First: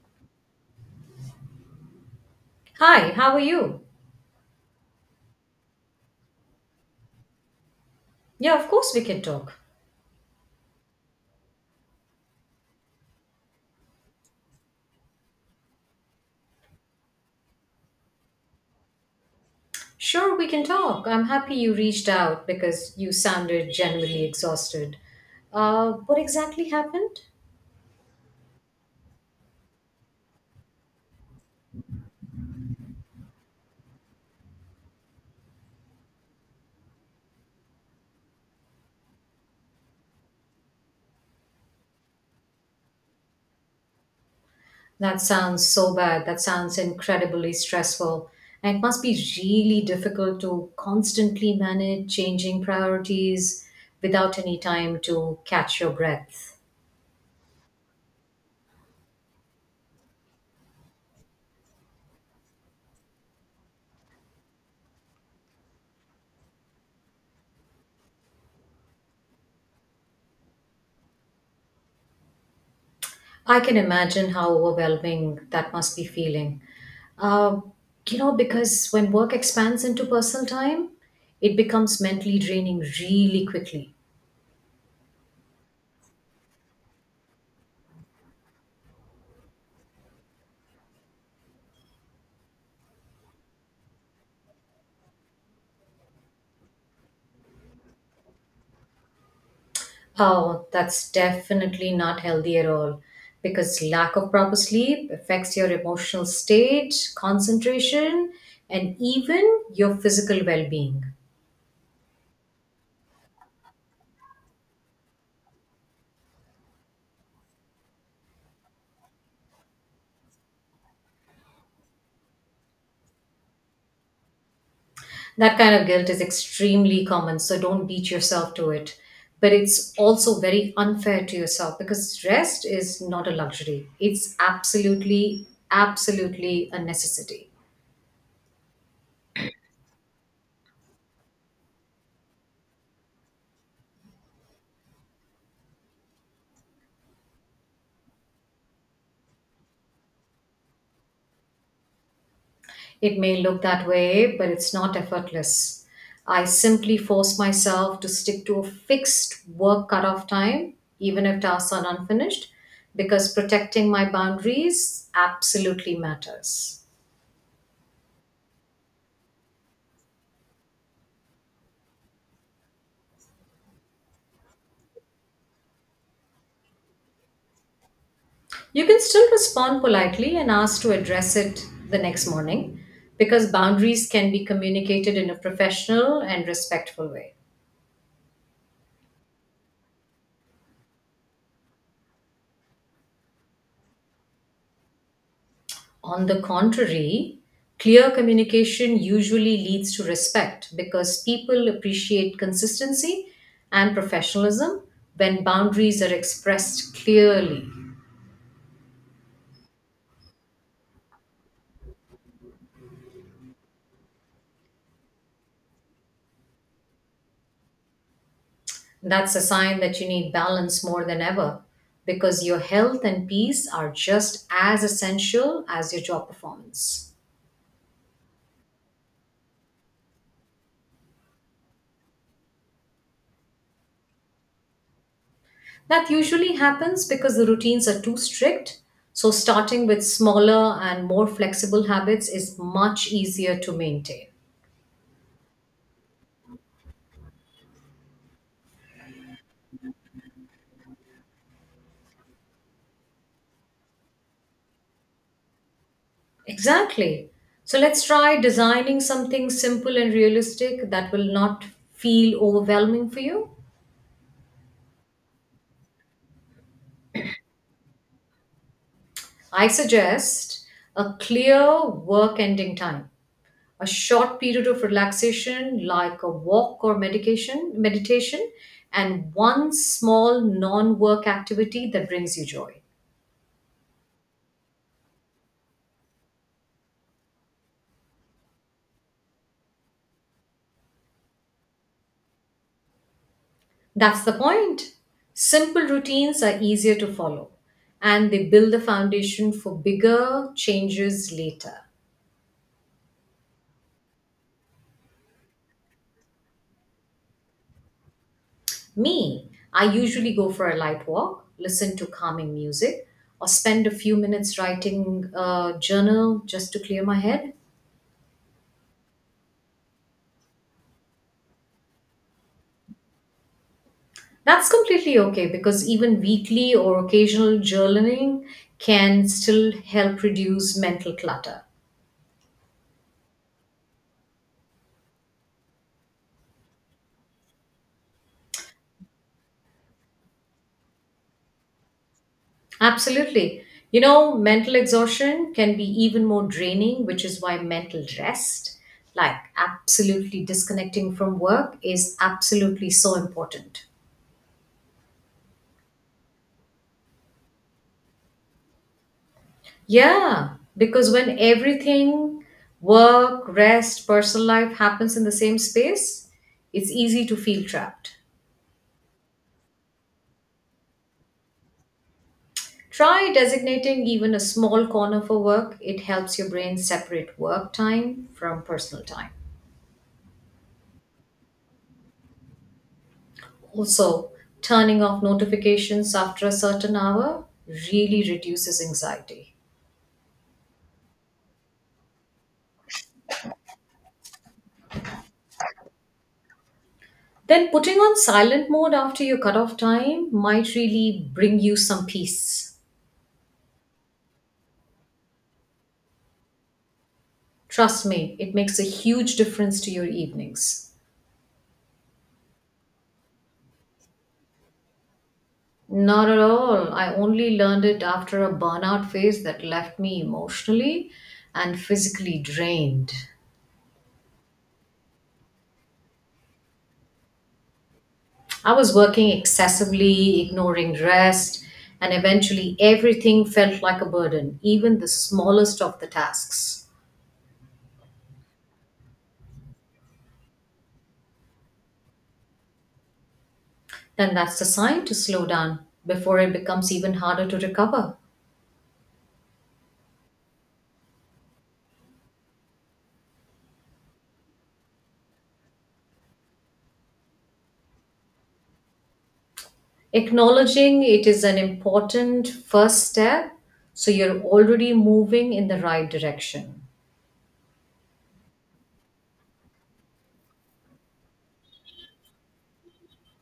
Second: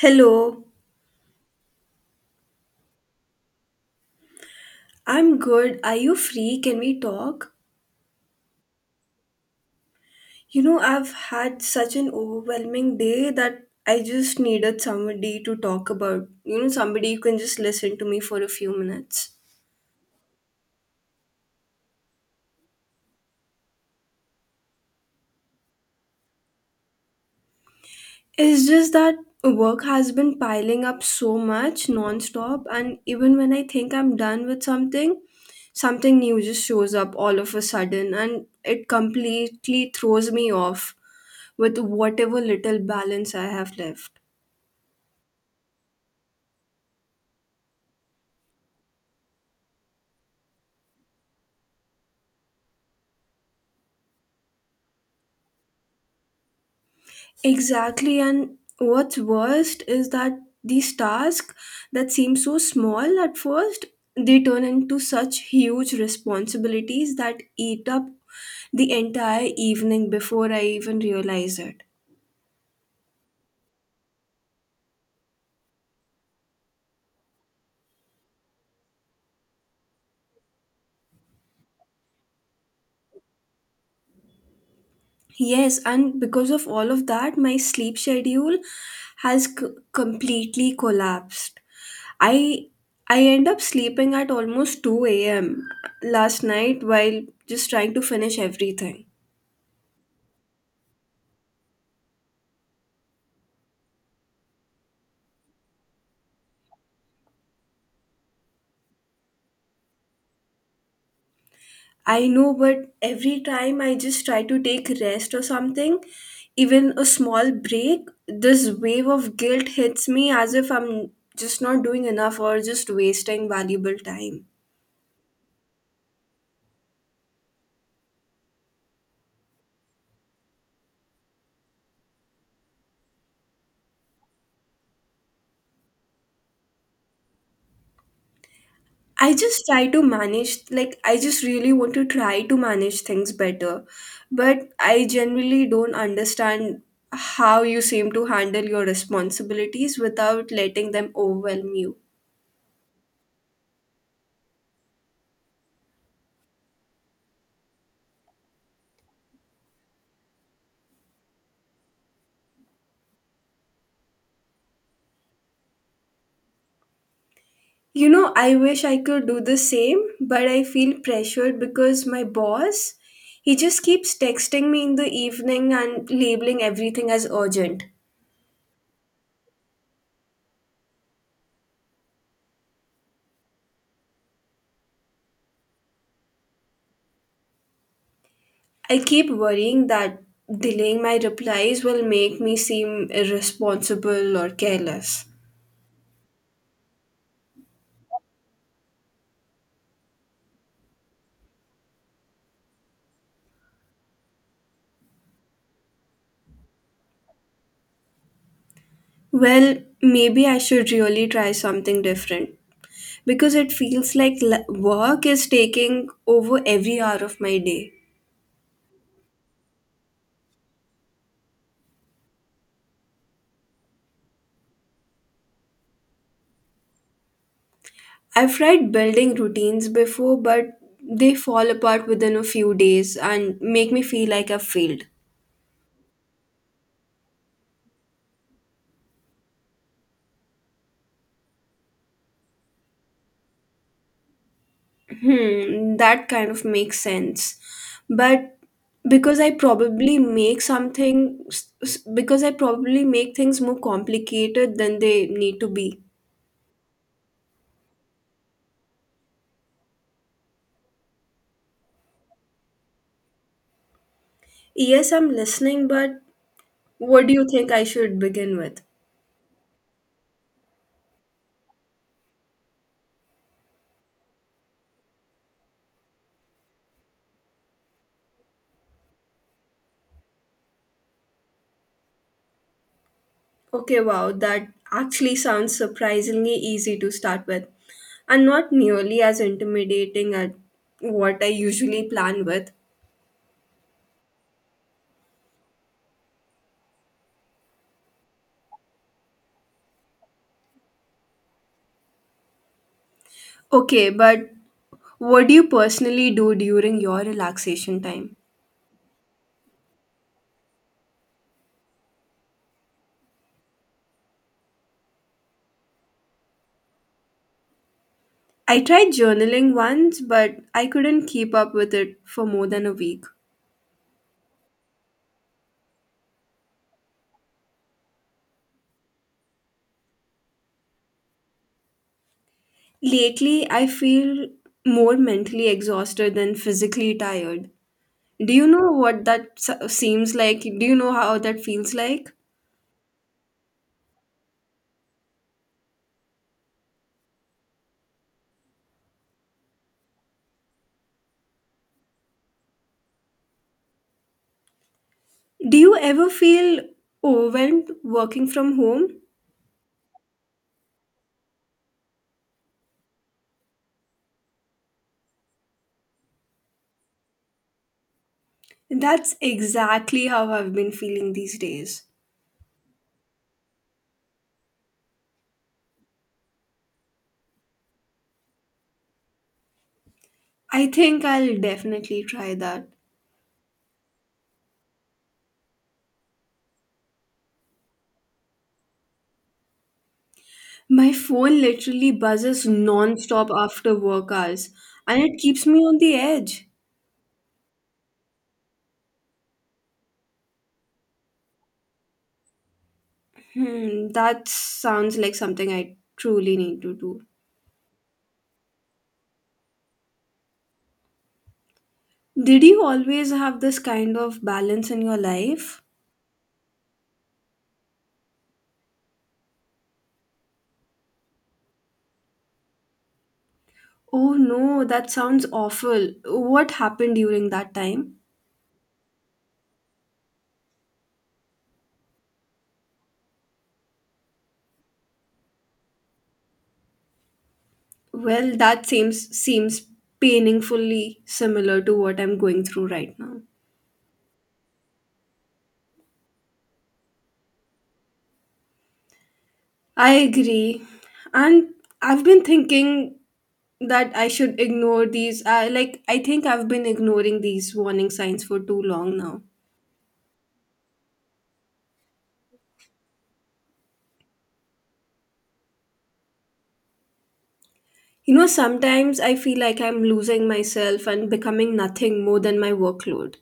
Hello, Hi, how are you? I'm good. Are you free? Can we talk? Yeah, of course we can talk. You know, I've had such an overwhelming day that I just needed somebody to talk about. You know, somebody who can just listen to me for a few minutes. Sure, we can talk. I'm happy you reached out because you sounded genuinely exhausted. What exactly happened? It's just that work has been piling up so much nonstop, and even when I think I'm done with something, something new just shows up all of a sudden and it completely throws me off with whatever little balance I have left. That sounds so bad. That sounds incredibly stressful. And it must be really difficult to constantly manage changing priorities without any time to catch your breath. Exactly, and what's worst is that these tasks that seem so small at first, they turn into such huge responsibilities that eat up the entire evening before I even realize it. I can imagine how overwhelming that must be feeling. Uh, because when work expands into personal time, it becomes mentally draining really quickly. Yes, and because of all of that, my sleep schedule has completely collapsed. I I end up sleeping at almost 2 a.m. last night while just trying to finish everything. Oh, that's definitely not healthy at all because lack of proper sleep affects your emotional state, concentration, and even your physical well being. I know, but every time I just try to take rest or something, even a small break, this wave of guilt hits me as if I'm just not doing enough or just wasting valuable time. That kind of guilt is extremely common, so don't beat yourself to it, but it's also very unfair to yourself because rest is not a luxury, it's absolutely a necessity. I just try to manage, like, I just really want to try to manage things better, but I generally don't understand how you seem to handle your responsibilities without letting them overwhelm you. It may look that way, but it's not effortless. I simply force myself to stick to a fixed work cutoff time even if tasks are unfinished, because protecting my boundaries absolutely matters. You know, I wish I could do the same, but I feel pressured because my boss, he just keeps texting me in the evening and labeling everything as urgent. You can still respond politely and ask to address it the next morning because boundaries can be communicated in a professional and respectful way. I keep worrying that delaying my replies will make me seem irresponsible or careless. On the contrary, clear communication usually leads to respect because people appreciate consistency and professionalism when boundaries are expressed clearly. Well, maybe I should really try something different because it feels like work is taking over every hour of my day. That's a sign that you need balance more than ever because your health and peace are just as essential as your job performance. I've tried building routines before, but they fall apart within a few days and make me feel like I've failed. That usually happens because the routines are too strict. So, starting with smaller and more flexible habits is much easier to maintain. Hmm, that kind of makes sense. But because I probably make things more complicated than they need to be. Exactly. So, let's try designing something simple and realistic that will not feel overwhelming for you. Yes, I'm listening, but what do you think I should begin with? I suggest a clear work ending time, a short period of relaxation like a walk or medication, meditation, and one small non work activity that brings you joy. Okay, wow, that actually sounds surprisingly easy to start with, and not nearly as intimidating as what I usually plan with. That's the point. Simple routines are easier to follow and they build the foundation for bigger changes later. Okay, but what do you personally do during your relaxation time? Me, I usually go for a light walk, listen to calming music, or spend a few minutes writing a journal just to clear my head. I tried journaling once, but I couldn't keep up with it for more than a week. That's completely okay because even weekly or occasional journaling can still help reduce mental clutter. Lately, I feel more mentally exhausted than physically tired. Do you know what that seems like? Do you know how that feels like? Absolutely. You know, mental exhaustion can be even more draining, which is why mental rest, like absolutely disconnecting from work, is absolutely so important. Do you ever feel overwhelmed working from home? Yeah, because when everything, work, rest, personal life happens in the same space, it's easy to feel trapped. That's exactly how I've been feeling these days. Try designating even a small corner for work. It helps your brain separate work time from personal time. I think I'll definitely try that. Also, turning off notifications after a certain hour really reduces anxiety. My phone literally buzzes non-stop after work hours and it keeps me on the edge. Then, putting on silent mode after your cutoff time might really bring you some peace. Hmm, that sounds like something I truly need to do. Trust me, it makes a huge difference to your evenings. Did you always have this kind of balance in your life? Not at all. I only learned it after a burnout phase that left me emotionally and physically drained. Oh no, that sounds awful. What happened during that time? I was working excessively, ignoring rest, and eventually everything felt like a burden, even the smallest of the tasks. Well, that seems painfully similar to what I'm going through right now. Then that's the sign to slow down before it becomes even harder to recover. I agree. And I've been thinking that I should ignore these. Like, I think I've been ignoring these warning signs for too long now. Acknowledging it is an important first step, so you're already moving in the right direction. You know, sometimes I feel like I'm losing myself and becoming nothing more than my workload.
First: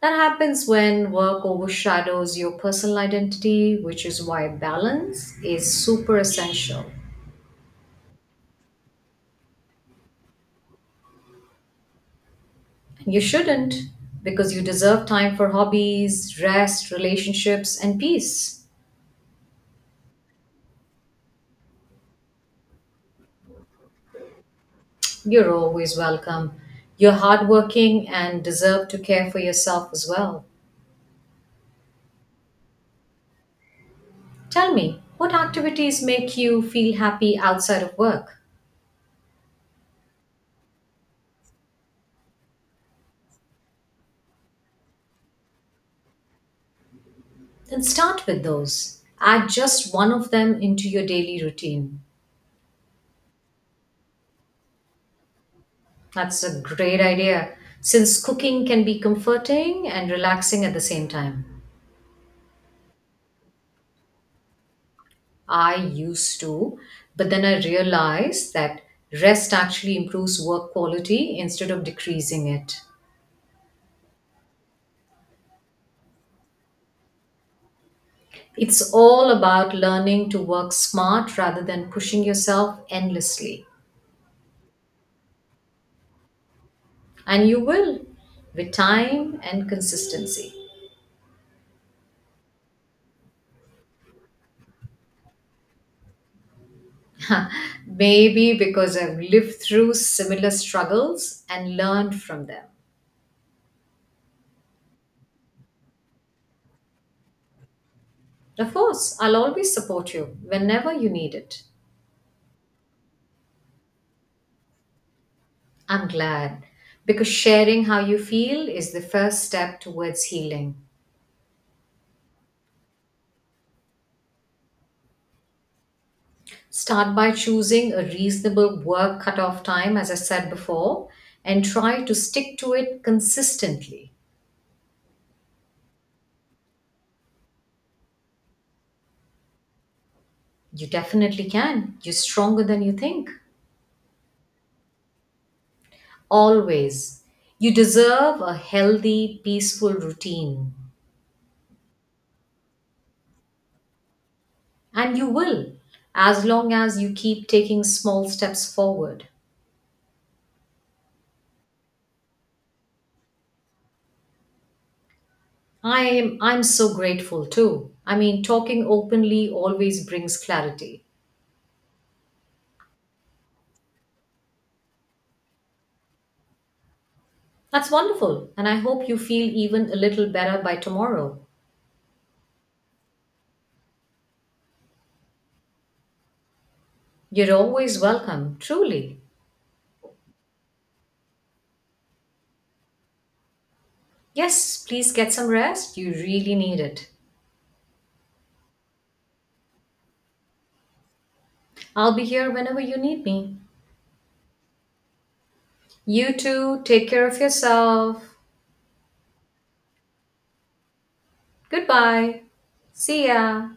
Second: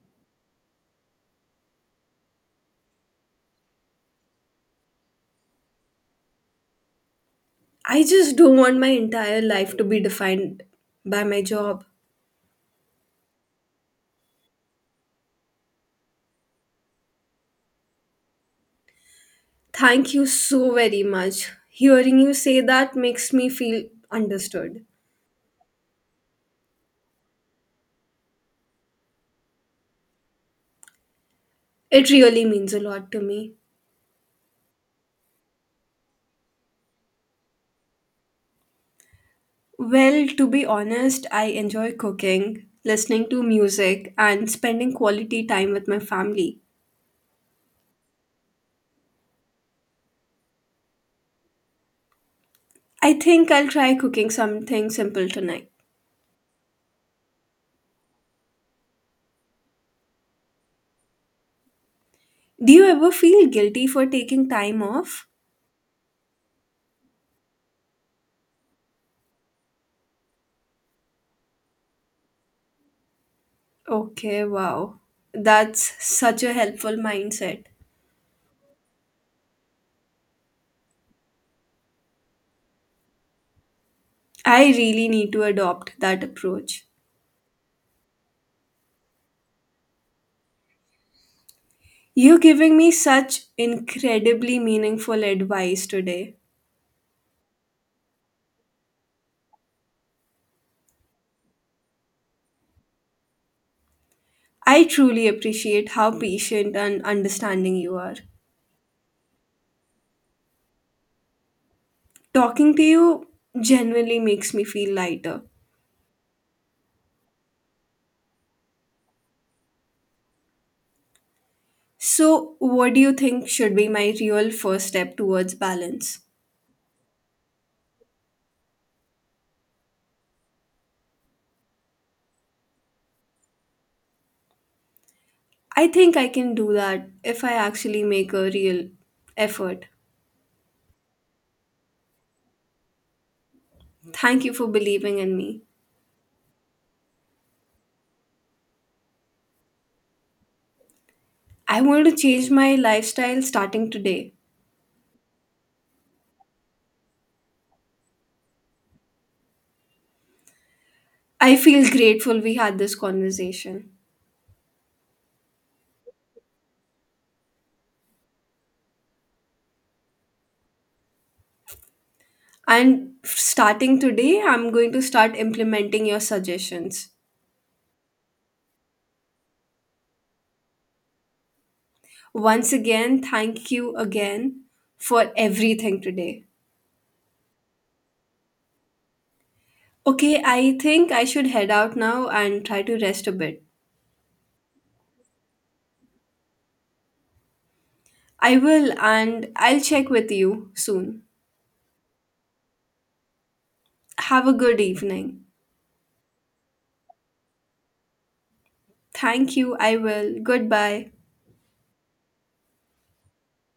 That happens when work overshadows your personal identity, which is why balance is super essential. I just don't want my entire life to be defined by my job. You shouldn't, because you deserve time for hobbies, rest, relationships, and peace. Thank you so very much. Hearing you say that makes me feel understood. You're always welcome. You're hardworking and deserve to care for yourself as well. It really means a lot to me. Tell me, what activities make you feel happy outside of work? Well, to be honest, I enjoy cooking, listening to music, and spending quality time with my family. Then start with those. Add just one of them into your daily routine. I think I'll try cooking something simple tonight. That's a great idea, since cooking can be comforting and relaxing at the same time. Do you ever feel guilty for taking time off? I used to, but then I realized that rest actually improves work quality instead of decreasing it. Okay, wow. That's such a helpful mindset. It's all about learning to work smart rather than pushing yourself endlessly. I really need to adopt that approach. And you will with time and consistency. You're giving me such incredibly meaningful advice today. Maybe because I've lived through similar struggles and learned from them. I truly appreciate how patient and understanding you are. Of course, I'll always support you whenever you need it. Talking to you genuinely makes me feel lighter. I'm glad because sharing how you feel is the first step towards healing. So, what do you think should be my real first step towards balance? Start by choosing a reasonable work cutoff time, as I said before, and try to stick to it consistently. I think I can do that if I actually make a real effort. You definitely can. You're stronger than you think. Thank you for believing in me. Always. You deserve a healthy, peaceful routine. I want to change my lifestyle starting today. And you will, as long as you keep taking small steps forward. I feel grateful we had this conversation. I'm so grateful too. I mean, talking openly always brings clarity. And starting today, I'm going to start implementing your suggestions. That's wonderful, and I hope you feel even a little better by tomorrow. Once again, thank you again for everything today. You're always welcome, truly. Okay, I think I should head out now and try to rest a bit. Yes, please get some rest. You really need it. I will, and I'll check with you soon. I'll be here whenever you need me. Have a good evening. You too, take care of yourself. Thank you, I will. Goodbye. Goodbye. See ya.